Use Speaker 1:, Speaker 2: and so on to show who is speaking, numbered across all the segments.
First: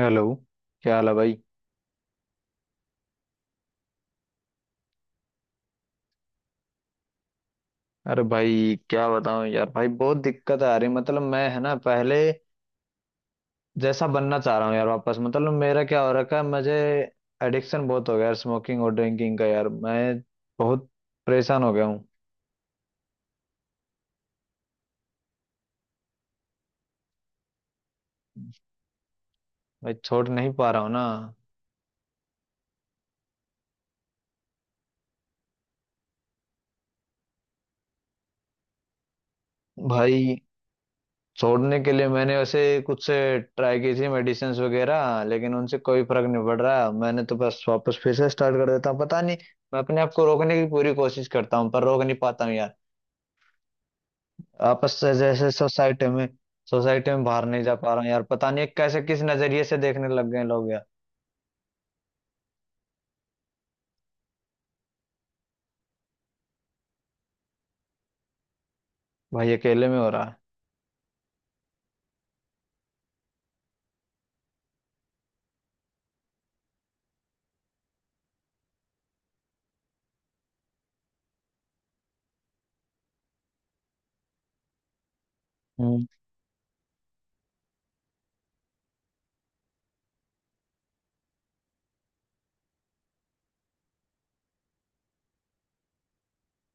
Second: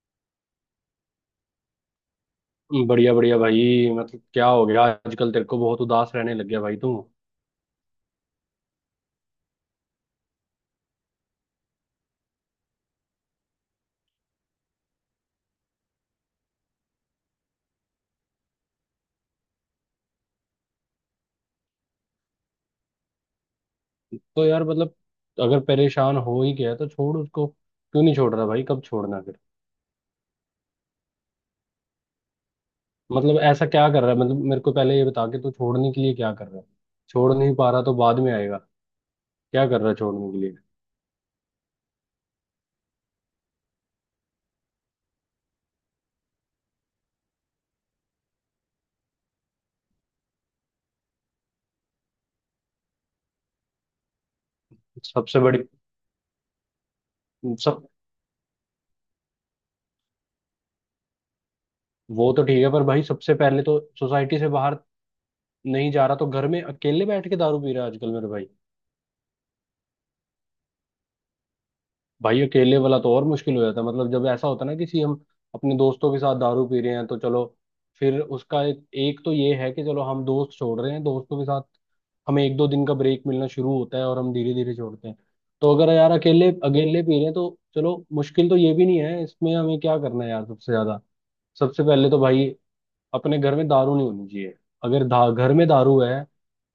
Speaker 1: Hello. क्या हाल है भाई?
Speaker 2: बढ़िया बढ़िया भाई। मतलब क्या हो गया आजकल? तेरे को बहुत उदास रहने लग गया भाई तू।
Speaker 1: अरे भाई, क्या बताऊं यार। भाई बहुत दिक्कत आ रही, मतलब मैं है ना, पहले जैसा बनना चाह रहा हूँ यार वापस। मतलब मेरा क्या हो रखा है, मुझे एडिक्शन बहुत हो गया यार, स्मोकिंग और ड्रिंकिंग का। यार मैं बहुत परेशान हो गया हूँ।
Speaker 2: तो यार मतलब अगर परेशान हो ही गया तो छोड़ उसको, क्यों नहीं छोड़ रहा भाई? कब छोड़ना फिर?
Speaker 1: भाई छोड़ नहीं पा रहा हूँ ना।
Speaker 2: मतलब ऐसा क्या कर रहा है? मतलब मेरे को पहले ये बता के तू छोड़ने के लिए क्या कर रहा है। छोड़ नहीं पा रहा तो बाद में आएगा। क्या कर रहा है छोड़ने
Speaker 1: भाई
Speaker 2: के लिए?
Speaker 1: छोड़ने के लिए मैंने वैसे कुछ से ट्राई की थी, मेडिसिन वगैरह, लेकिन उनसे कोई फर्क नहीं पड़ रहा। मैंने तो बस वापस फिर से स्टार्ट कर देता हूँ। पता नहीं, मैं अपने आप को रोकने की पूरी कोशिश करता हूँ पर रोक नहीं पाता हूँ यार। आपस से
Speaker 2: सबसे
Speaker 1: जैसे
Speaker 2: बड़ी
Speaker 1: सोसाइटी में बाहर नहीं जा
Speaker 2: सब
Speaker 1: पा रहा हूँ यार। पता नहीं कैसे, किस नजरिए से देखने लग गए लोग यार।
Speaker 2: वो तो ठीक है पर भाई, सबसे पहले तो सोसाइटी से बाहर नहीं जा रहा तो घर में अकेले बैठ के दारू पी रहा है आजकल मेरे भाई।
Speaker 1: भाई अकेले में हो रहा है।
Speaker 2: भाई अकेले वाला तो और मुश्किल हो जाता है। मतलब जब ऐसा होता है ना, किसी हम अपने दोस्तों के साथ दारू पी रहे हैं तो चलो, फिर उसका एक तो ये है कि चलो हम दोस्त छोड़ रहे हैं, दोस्तों के साथ हमें एक दो दिन का ब्रेक मिलना शुरू होता है और हम धीरे धीरे छोड़ते हैं। तो अगर
Speaker 1: हम्म।
Speaker 2: यार अकेले अकेले पी रहे हैं तो चलो, मुश्किल तो ये भी नहीं है। इसमें हमें क्या करना है यार? सबसे ज्यादा सबसे पहले तो भाई अपने घर में दारू नहीं होनी चाहिए। अगर घर में दारू है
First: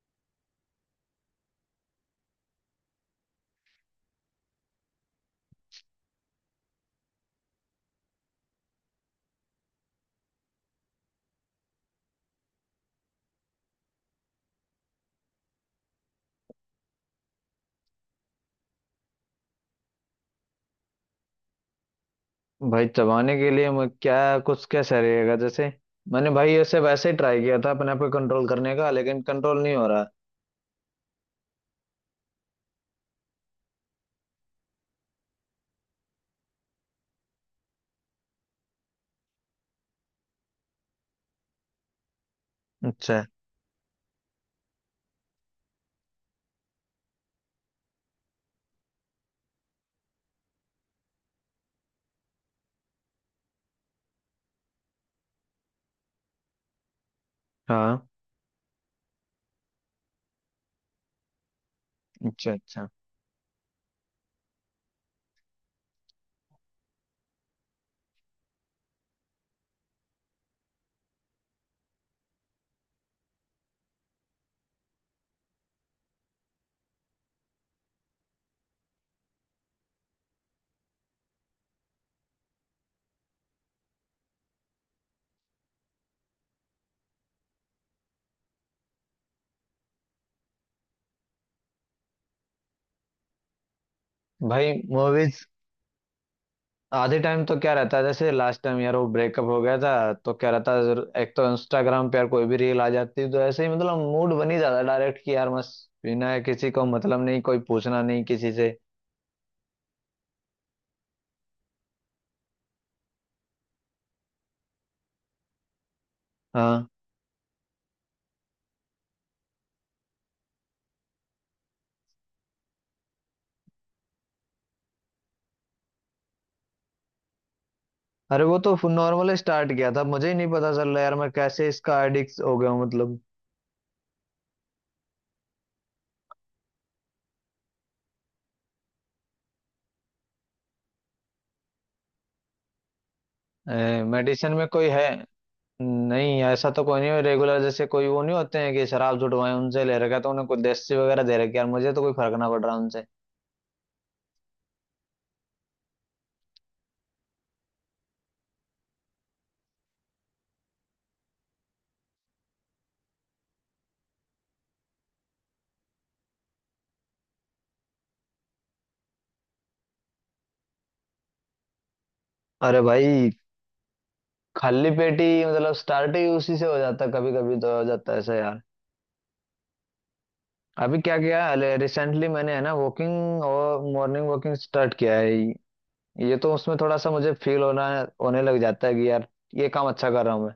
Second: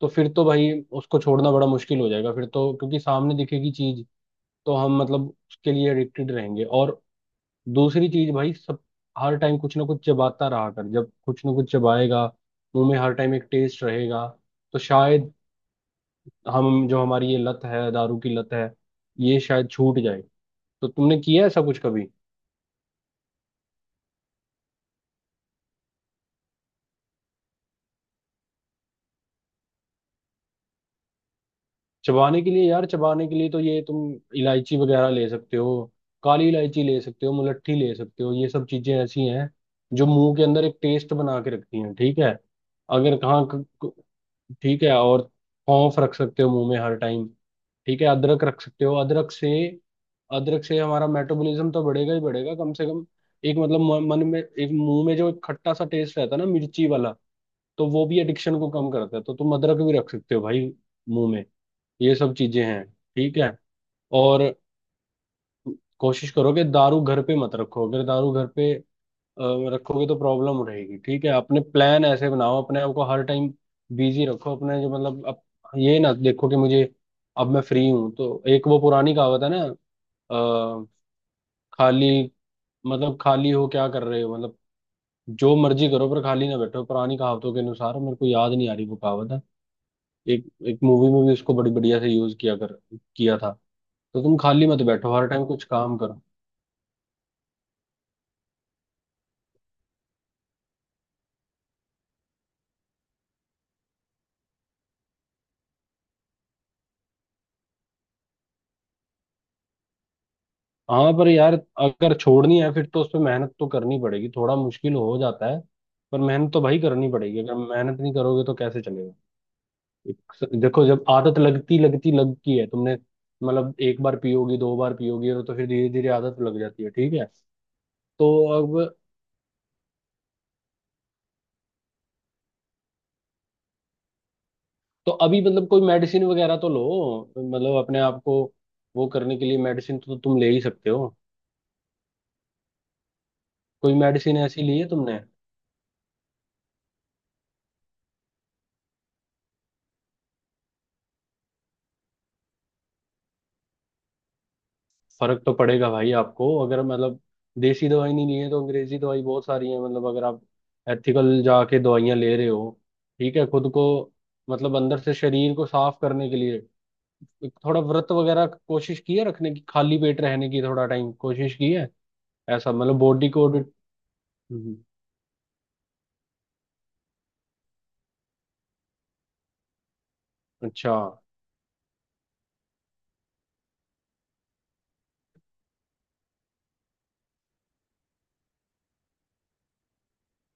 Speaker 2: तो फिर तो भाई उसको छोड़ना बड़ा मुश्किल हो जाएगा फिर तो, क्योंकि सामने दिखेगी चीज, तो हम मतलब उसके लिए एडिक्टेड रहेंगे। और दूसरी चीज भाई सब हर टाइम कुछ ना कुछ चबाता रहा कर। जब कुछ ना कुछ चबाएगा मुंह में हर टाइम एक टेस्ट रहेगा, तो शायद हम जो हमारी ये लत है, दारू की लत है, ये शायद छूट जाए। तो तुमने किया ऐसा कुछ कभी?
Speaker 1: भाई चबाने के लिए मैं क्या, कुछ कैसा रहेगा? जैसे मैंने भाई ऐसे वैसे ही ट्राई किया था अपने पे कंट्रोल करने का, लेकिन कंट्रोल नहीं हो रहा।
Speaker 2: चबाने के लिए यार चबाने के लिए तो ये तुम इलायची वगैरह ले सकते हो, काली इलायची ले सकते हो, मुलट्ठी ले सकते हो। ये सब चीजें ऐसी हैं जो मुंह के अंदर एक टेस्ट बना के रखती हैं, ठीक है? अगर
Speaker 1: अच्छा।
Speaker 2: कहाँ ठीक है। और सौंफ रख सकते हो मुंह में हर टाइम, ठीक है? अदरक रख सकते हो। अदरक से हमारा मेटाबॉलिज्म तो बढ़ेगा ही बढ़ेगा। कम से कम एक मतलब मन में एक, मुंह में जो एक खट्टा सा टेस्ट रहता है ना मिर्ची वाला, तो वो
Speaker 1: हाँ।
Speaker 2: भी एडिक्शन को कम करता है। तो तुम अदरक भी रख सकते हो भाई मुंह में। ये सब
Speaker 1: अच्छा,
Speaker 2: चीजें हैं,
Speaker 1: अच्छा।
Speaker 2: ठीक है? और कोशिश करो कि दारू घर पे मत रखो। अगर दारू घर पे अ, रखोगे तो प्रॉब्लम रहेगी, ठीक है? अपने प्लान ऐसे बनाओ, अपने आप को हर टाइम बिजी रखो। अपने जो मतलब अब ये ना देखो कि मुझे अब मैं फ्री हूं। तो एक वो पुरानी कहावत है ना, अ, खाली मतलब खाली हो क्या कर रहे हो, मतलब जो मर्जी करो पर खाली ना बैठो। पुरानी कहावतों के अनुसार, मेरे को याद नहीं आ रही वो कहावत है। एक एक मूवी में भी उसको बड़ी बढ़िया से यूज किया कर किया था। तो तुम खाली
Speaker 1: भाई
Speaker 2: मत बैठो, हर टाइम
Speaker 1: मूवीज,
Speaker 2: कुछ काम करो।
Speaker 1: आधे टाइम तो क्या रहता है? जैसे लास्ट टाइम यार वो ब्रेकअप हो गया था तो क्या रहता है, एक तो इंस्टाग्राम पे यार कोई भी रील आ जाती है तो ऐसे ही मतलब मूड बन ही जाता डायरेक्ट कि यार बस, बिना किसी को मतलब नहीं, कोई पूछना नहीं किसी से।
Speaker 2: हाँ पर यार अगर छोड़नी है फिर तो उस पर मेहनत तो करनी पड़ेगी। थोड़ा मुश्किल हो जाता है पर मेहनत तो भाई
Speaker 1: हाँ।
Speaker 2: करनी पड़ेगी। अगर मेहनत नहीं करोगे तो कैसे चलेगा? एक, देखो जब आदत लगती लगती लगती है तुमने, मतलब एक बार पियोगी दो बार पियोगी और तो फिर धीरे धीरे आदत लग जाती है, ठीक है? तो
Speaker 1: अरे वो तो
Speaker 2: अब
Speaker 1: नॉर्मल स्टार्ट किया था, मुझे ही नहीं पता चल रहा यार मैं कैसे इसका एडिक्ट हो गया हूँ मतलब।
Speaker 2: तो अभी मतलब कोई मेडिसिन वगैरह तो लो, मतलब अपने आप को वो करने के लिए मेडिसिन तो तुम ले ही सकते हो। कोई मेडिसिन
Speaker 1: मेडिसिन
Speaker 2: ऐसी
Speaker 1: में
Speaker 2: ली
Speaker 1: कोई
Speaker 2: है
Speaker 1: है?
Speaker 2: तुमने?
Speaker 1: नहीं, ऐसा तो कोई नहीं है रेगुलर, जैसे कोई वो नहीं होते हैं कि शराब जुटवाए। उनसे ले रखा है, तो उन्हें कुछ देसी वगैरह दे रखी है। यार मुझे तो कोई फर्क ना पड़ रहा उनसे।
Speaker 2: फर्क तो पड़ेगा भाई आपको। अगर मतलब देसी दवाई नहीं ली है तो अंग्रेजी दवाई बहुत सारी है। मतलब अगर आप एथिकल जाके दवाइयाँ ले रहे हो, ठीक है, खुद को मतलब अंदर से शरीर को साफ करने के लिए एक थोड़ा व्रत वगैरह कोशिश की है रखने की? खाली पेट रहने की थोड़ा टाइम कोशिश की है? ऐसा
Speaker 1: अरे
Speaker 2: मतलब
Speaker 1: भाई!
Speaker 2: बॉडी को। हम्म,
Speaker 1: खाली पेट ही मतलब स्टार्ट ही उसी से हो जाता, कभी कभी तो हो जाता है ऐसा यार।
Speaker 2: अच्छा।
Speaker 1: अभी क्या किया? रिसेंटली मैंने है ना वॉकिंग और मॉर्निंग वॉकिंग स्टार्ट किया है। ये तो उसमें थोड़ा सा मुझे फील होना होने लग जाता है कि यार ये काम अच्छा कर रहा हूँ मैं।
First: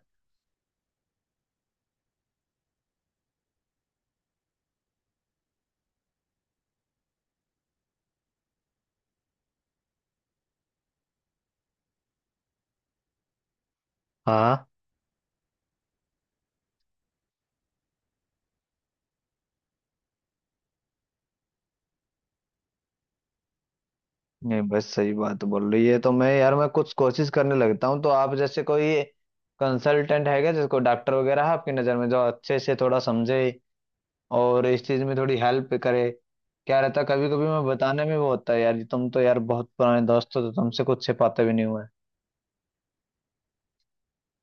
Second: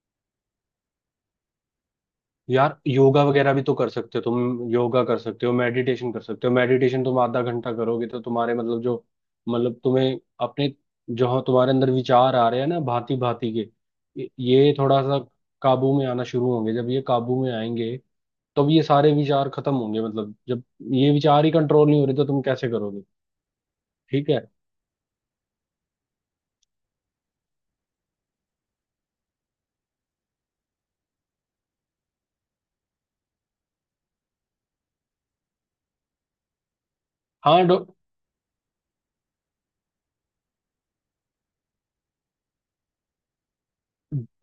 Speaker 2: यार योगा वगैरह भी तो कर सकते हो, तुम योगा कर सकते हो, मेडिटेशन कर सकते हो। मेडिटेशन तुम आधा घंटा करोगे तो तुम्हारे मतलब जो मतलब तुम्हें अपने जो तुम्हारे अंदर विचार आ रहे हैं ना भांति भांति के, ये
Speaker 1: हाँ।
Speaker 2: थोड़ा सा काबू में आना शुरू होंगे। जब ये काबू में आएंगे तब ये सारे विचार खत्म होंगे। मतलब जब ये विचार ही कंट्रोल नहीं हो रहे तो तुम कैसे करोगे? ठीक है।
Speaker 1: नहीं बस सही बात बोल रही है तो मैं कुछ कोशिश करने लगता हूँ। तो आप जैसे कोई कंसल्टेंट है क्या, जिसको डॉक्टर वगैरह है आपकी नज़र में, जो अच्छे से थोड़ा समझे और इस चीज में थोड़ी हेल्प करे। क्या रहता, कभी कभी
Speaker 2: हाँ
Speaker 1: मैं
Speaker 2: डॉ
Speaker 1: बताने में वो होता है यार। तुम तो यार बहुत पुराने दोस्त हो तो तुमसे कुछ छिपाते भी नहीं हुए।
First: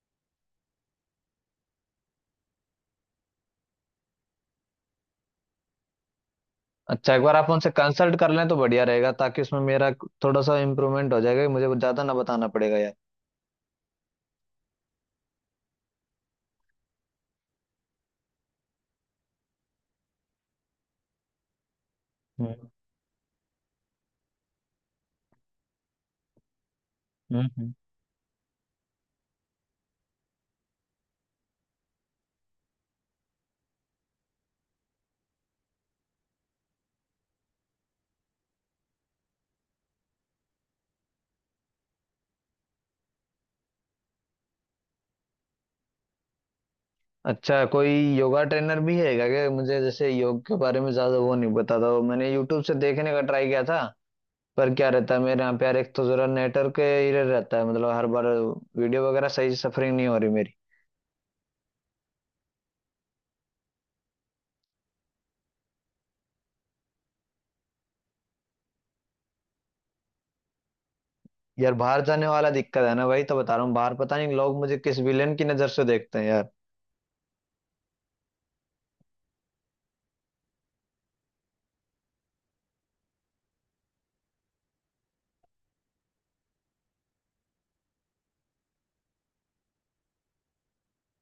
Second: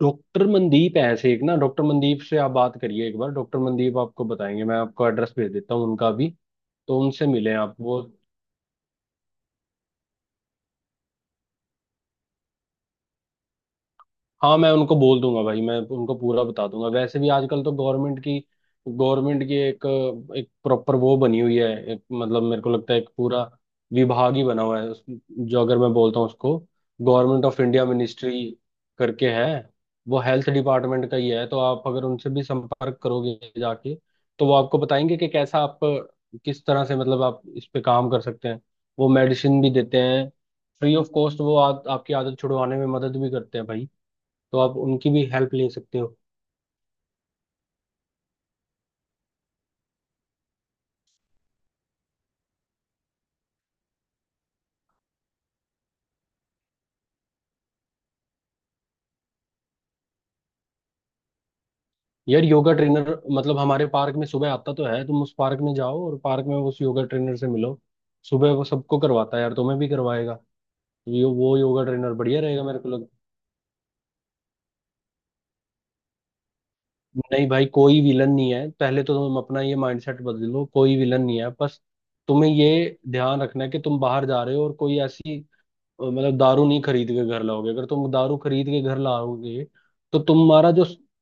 Speaker 2: डॉक्टर मनदीप है ऐसे एक ना, डॉक्टर मनदीप से आप बात करिए एक बार। डॉक्टर मनदीप आपको बताएंगे, मैं आपको एड्रेस भेज देता हूँ उनका भी। तो
Speaker 1: अच्छा, एक
Speaker 2: उनसे
Speaker 1: बार आप
Speaker 2: मिले
Speaker 1: उनसे
Speaker 2: आप वो।
Speaker 1: कंसल्ट कर लें तो बढ़िया रहेगा, ताकि उसमें मेरा थोड़ा सा इम्प्रूवमेंट हो जाएगा, मुझे वो ज्यादा ना बताना पड़ेगा यार।
Speaker 2: हाँ मैं उनको बोल दूंगा भाई, मैं उनको पूरा बता दूंगा। वैसे भी आजकल तो गवर्नमेंट की एक एक प्रॉपर वो बनी हुई है। मतलब मेरे
Speaker 1: हम्म,
Speaker 2: को लगता है एक पूरा विभाग ही बना हुआ है जो अगर मैं बोलता हूँ उसको
Speaker 1: hmm,
Speaker 2: government of India ministry करके है, वो हेल्थ डिपार्टमेंट का ही है। तो आप अगर उनसे भी संपर्क करोगे जाके, तो वो आपको बताएंगे कि कैसा आप किस तरह से मतलब आप इस पे काम कर सकते हैं। वो मेडिसिन भी देते हैं फ्री ऑफ कॉस्ट। वो आपकी आदत छुड़वाने में मदद भी करते हैं भाई। तो आप उनकी भी हेल्प ले सकते हो।
Speaker 1: अच्छा कोई योगा ट्रेनर भी है क्या? क्या, मुझे जैसे योग के बारे में ज्यादा वो नहीं पता था। वो मैंने यूट्यूब से देखने का ट्राई किया था। पर क्या रहता है, मेरे यहाँ पे यार एक तो जरा नेटवर्क एरर रहता है, मतलब हर बार वीडियो वगैरह सही सफरिंग नहीं हो रही मेरी।
Speaker 2: यार योगा ट्रेनर मतलब हमारे पार्क में सुबह आता तो है, तुम उस पार्क में जाओ और पार्क में उस योगा ट्रेनर से मिलो। सुबह वो सबको करवाता है यार, तुम्हें भी करवाएगा। वो
Speaker 1: यार
Speaker 2: योगा
Speaker 1: बाहर
Speaker 2: ट्रेनर
Speaker 1: जाने
Speaker 2: बढ़िया
Speaker 1: वाला
Speaker 2: रहेगा मेरे
Speaker 1: दिक्कत
Speaker 2: को
Speaker 1: है ना
Speaker 2: लग।
Speaker 1: भाई, तो बता रहा हूँ, बाहर पता नहीं लोग मुझे किस विलेन की नजर से देखते हैं यार।
Speaker 2: नहीं भाई, कोई विलन नहीं है। पहले तो तुम अपना ये माइंडसेट बदल लो, कोई विलन नहीं है। बस तुम्हें ये ध्यान रखना है कि तुम बाहर जा रहे हो और कोई ऐसी मतलब दारू नहीं खरीद के घर लाओगे। अगर तुम दारू खरीद के घर लाओगे तो तुम्हारा जो अब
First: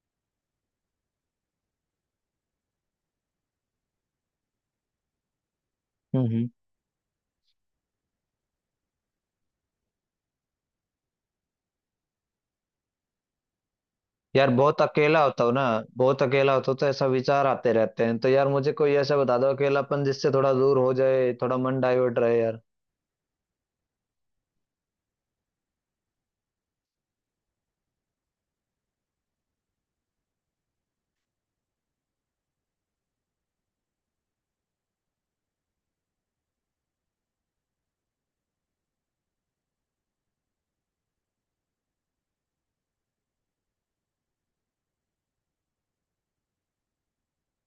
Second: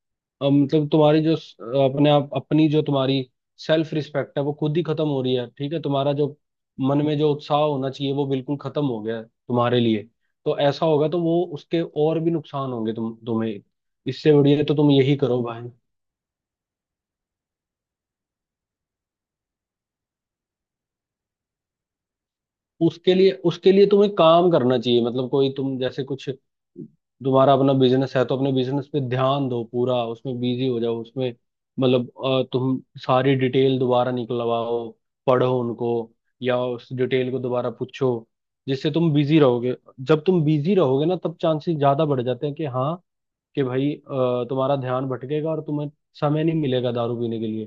Speaker 2: मतलब तुम्हारी जो अपने आप अपनी जो तुम्हारी सेल्फ रिस्पेक्ट है, वो खुद ही खत्म हो रही है, ठीक है? तुम्हारा
Speaker 1: हम्म,
Speaker 2: जो मन में जो उत्साह होना चाहिए वो बिल्कुल खत्म हो गया है तुम्हारे लिए। तो ऐसा होगा तो वो उसके और भी नुकसान होंगे तुम तुम्हें। इससे
Speaker 1: यार
Speaker 2: बढ़िया तो
Speaker 1: बहुत
Speaker 2: तुम यही
Speaker 1: अकेला
Speaker 2: करो
Speaker 1: होता हूँ ना,
Speaker 2: भाई।
Speaker 1: बहुत अकेला होता हूँ तो ऐसा विचार आते रहते हैं। तो यार मुझे कोई ऐसा बता दो अकेलापन जिससे थोड़ा दूर हो जाए, थोड़ा मन डाइवर्ट रहे यार।
Speaker 2: उसके लिए तुम्हें काम करना चाहिए। मतलब कोई तुम जैसे कुछ, तुम्हारा अपना बिजनेस है तो अपने बिजनेस पे ध्यान दो पूरा, उसमें बिजी हो जाओ। उसमें मतलब तुम सारी डिटेल दोबारा निकलवाओ, पढ़ो उनको, या उस डिटेल को दोबारा पूछो, जिससे तुम बिजी रहोगे। जब तुम बिजी रहोगे ना तब चांसेस ज्यादा बढ़ जाते हैं कि हाँ, कि भाई तुम्हारा ध्यान भटकेगा और तुम्हें समय नहीं मिलेगा दारू पीने के लिए।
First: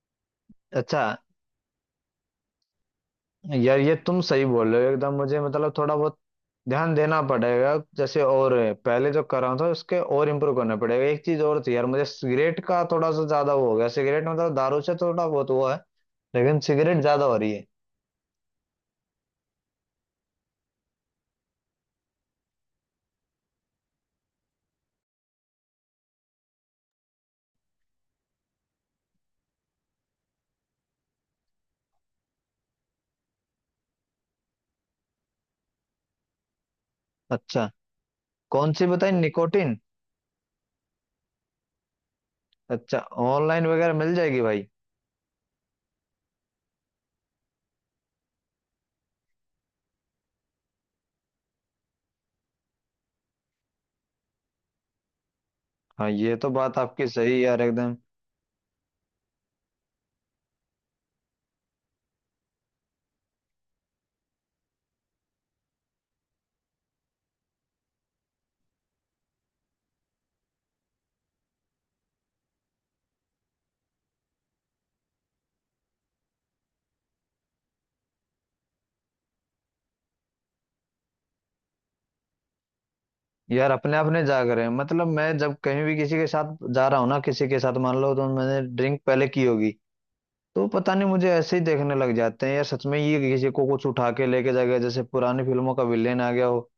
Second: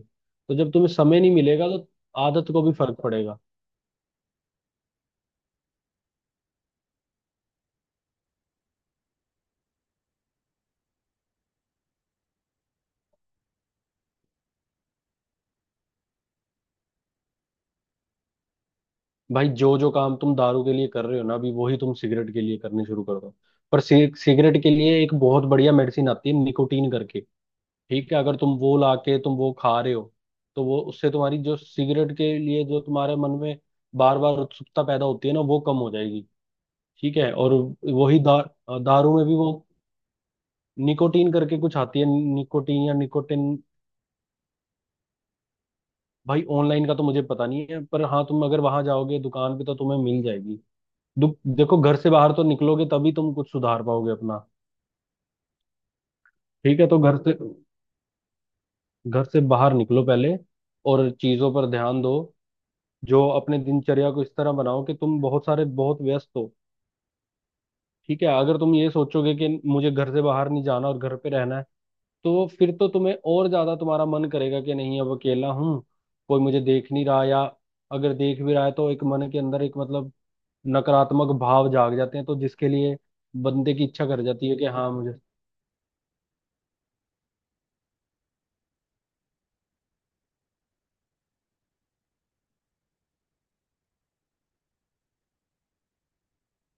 Speaker 2: तो जब तुम्हें
Speaker 1: अच्छा।
Speaker 2: समय नहीं मिलेगा तो आदत को भी फर्क पड़ेगा।
Speaker 1: यार ये तुम सही बोल रहे हो एकदम। मुझे मतलब थोड़ा बहुत ध्यान देना पड़ेगा जैसे, और पहले जो कर रहा था उसके और इम्प्रूव करना पड़ेगा। एक चीज और थी यार, मुझे सिगरेट का थोड़ा सा ज्यादा वो हो गया। सिगरेट मतलब दारू से थोड़ा बहुत वो है, लेकिन सिगरेट ज्यादा हो रही है।
Speaker 2: भाई जो जो काम तुम दारू के लिए कर रहे हो ना अभी, वही तुम सिगरेट के लिए करने शुरू कर दो। पर सिगरेट के लिए एक बहुत बढ़िया मेडिसिन आती है निकोटीन करके, ठीक है? अगर तुम वो ला के तुम वो खा रहे हो तो वो, उससे तुम्हारी जो सिगरेट के लिए जो तुम्हारे मन में बार बार उत्सुकता पैदा होती है ना, वो कम हो जाएगी, ठीक है? और
Speaker 1: अच्छा,
Speaker 2: वही
Speaker 1: कौन सी बताई,
Speaker 2: दारू में भी वो
Speaker 1: निकोटिन?
Speaker 2: निकोटीन करके कुछ आती है। निकोटीन या
Speaker 1: अच्छा,
Speaker 2: निकोटिन।
Speaker 1: ऑनलाइन वगैरह मिल जाएगी भाई?
Speaker 2: भाई ऑनलाइन का तो मुझे पता नहीं है, पर हाँ तुम अगर वहां जाओगे दुकान पे तो तुम्हें मिल जाएगी। दुख देखो, घर से बाहर तो निकलोगे तभी तुम कुछ सुधार पाओगे अपना,
Speaker 1: हाँ, ये तो बात
Speaker 2: ठीक है? तो
Speaker 1: आपकी
Speaker 2: घर
Speaker 1: सही है
Speaker 2: से
Speaker 1: यार एकदम।
Speaker 2: घर से बाहर निकलो पहले और चीजों पर ध्यान दो। जो अपने दिनचर्या को इस तरह बनाओ कि तुम बहुत सारे बहुत व्यस्त हो, ठीक है? अगर तुम ये सोचोगे कि मुझे घर से बाहर नहीं जाना और घर पे रहना है, तो फिर तो तुम्हें और ज्यादा तुम्हारा मन करेगा कि नहीं अब अकेला हूँ, कोई मुझे देख नहीं रहा, या अगर देख भी रहा है तो एक मन के अंदर एक मतलब नकारात्मक भाव जाग जाते हैं, तो जिसके लिए
Speaker 1: यार
Speaker 2: बंदे की
Speaker 1: अपने
Speaker 2: इच्छा
Speaker 1: आप
Speaker 2: कर
Speaker 1: नहीं जाग
Speaker 2: जाती है
Speaker 1: रहे
Speaker 2: कि
Speaker 1: हैं,
Speaker 2: हाँ
Speaker 1: मतलब
Speaker 2: मुझे।
Speaker 1: मैं जब कहीं भी किसी के साथ जा रहा हूँ ना, किसी के साथ मान लो तो मैंने ड्रिंक पहले की होगी, तो पता नहीं मुझे ऐसे ही देखने लग जाते हैं यार। सच में, ये किसी को कुछ उठा के लेके जा गया जैसे पुरानी फिल्मों का विलेन आ गया हो।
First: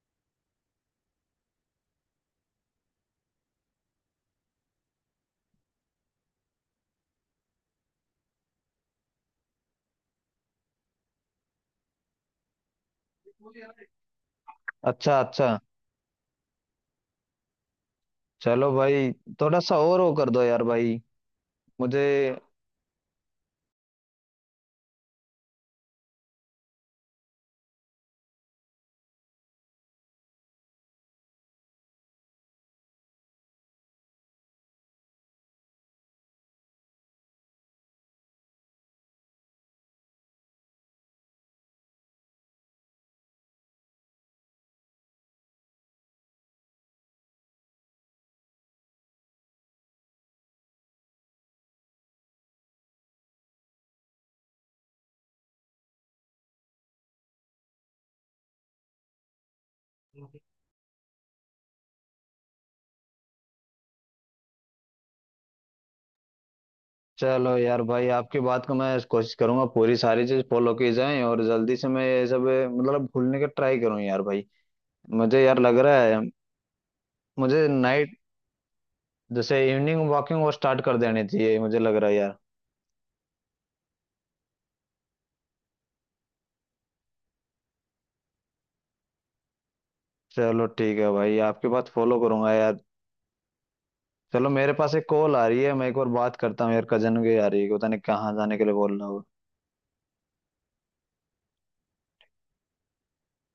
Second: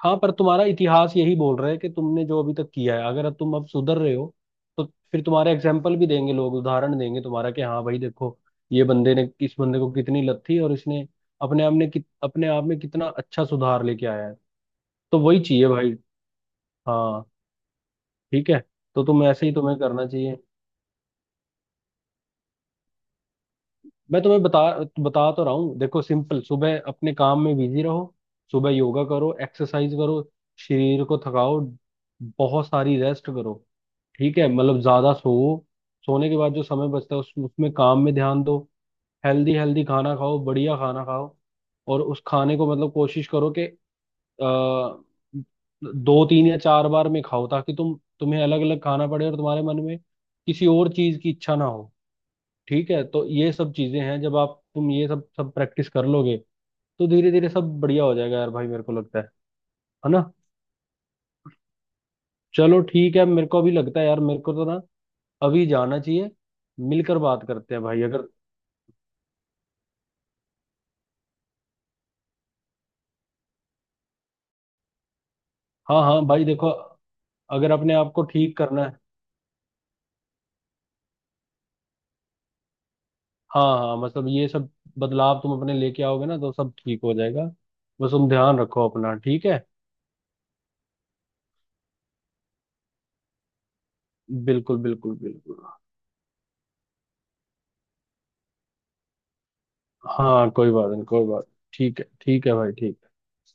Speaker 2: हाँ पर तुम्हारा इतिहास यही बोल रहा है कि तुमने जो अभी तक किया है, अगर तुम अब सुधर रहे हो तो फिर तुम्हारे एग्जाम्पल भी देंगे लोग, उदाहरण देंगे तुम्हारा, कि हाँ भाई देखो, ये बंदे ने इस बंदे को कितनी लत थी और इसने अपने आप ने अपने आप में कितना अच्छा सुधार लेके आया है।
Speaker 1: अच्छा,
Speaker 2: तो वही
Speaker 1: अच्छा।
Speaker 2: चाहिए भाई। हाँ, ठीक है।
Speaker 1: चलो
Speaker 2: तो
Speaker 1: भाई।
Speaker 2: तुम ऐसे ही,
Speaker 1: थोड़ा सा
Speaker 2: तुम्हें
Speaker 1: और
Speaker 2: करना
Speaker 1: वो कर
Speaker 2: चाहिए।
Speaker 1: दो यार भाई, मुझे।
Speaker 2: मैं तुम्हें बता बता तो रहा हूँ। देखो सिंपल, सुबह अपने काम में बिजी रहो, सुबह योगा करो, एक्सरसाइज करो, शरीर को थकाओ, बहुत सारी रेस्ट करो, ठीक है? मतलब ज्यादा सो, सोने के बाद जो समय बचता है उसमें काम में ध्यान दो। हेल्दी हेल्दी खाना खाओ, बढ़िया खाना खाओ, और उस खाने को मतलब कोशिश करो कि अ, दो तीन या चार बार में खाओ, ताकि तुम तुम्हें अलग अलग खाना पड़े और तुम्हारे मन में किसी और चीज की इच्छा ना हो, ठीक है? तो ये सब चीजें हैं, जब आप तुम ये सब सब प्रैक्टिस कर लोगे तो धीरे धीरे सब बढ़िया हो जाएगा यार भाई, मेरे को लगता है ना? चलो ठीक है, मेरे को अभी लगता है यार, मेरे को तो ना अभी जाना चाहिए, मिलकर बात
Speaker 1: चलो
Speaker 2: करते
Speaker 1: यार
Speaker 2: हैं भाई
Speaker 1: भाई
Speaker 2: अगर।
Speaker 1: आपकी बात को मैं कोशिश करूंगा, पूरी सारी चीज फॉलो की जाए, और जल्दी से मैं ये सब मतलब भूलने का ट्राई करूँ यार भाई। मुझे यार लग
Speaker 2: हाँ
Speaker 1: रहा है,
Speaker 2: हाँ भाई देखो,
Speaker 1: मुझे
Speaker 2: अगर अपने आप
Speaker 1: नाइट
Speaker 2: को ठीक करना है।
Speaker 1: जैसे इवनिंग वॉकिंग वो स्टार्ट कर देनी चाहिए, मुझे लग रहा है यार।
Speaker 2: हाँ हाँ, मतलब ये सब बदलाव तुम अपने लेके आओगे ना तो सब ठीक हो जाएगा। बस तुम ध्यान रखो अपना, ठीक है?
Speaker 1: चलो ठीक है भाई, आपकी बात फॉलो करूंगा यार। चलो, मेरे
Speaker 2: बिल्कुल
Speaker 1: पास एक
Speaker 2: बिल्कुल
Speaker 1: कॉल आ रही
Speaker 2: बिल्कुल।
Speaker 1: है, मैं एक बार बात करता हूँ यार। कजन की आ रही है, पता नहीं कहाँ जाने के लिए बोल रहा हूँ।
Speaker 2: हाँ, कोई बात नहीं, कोई बात। ठीक है, ठीक है भाई, ठीक।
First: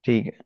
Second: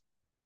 Speaker 1: ठीक है।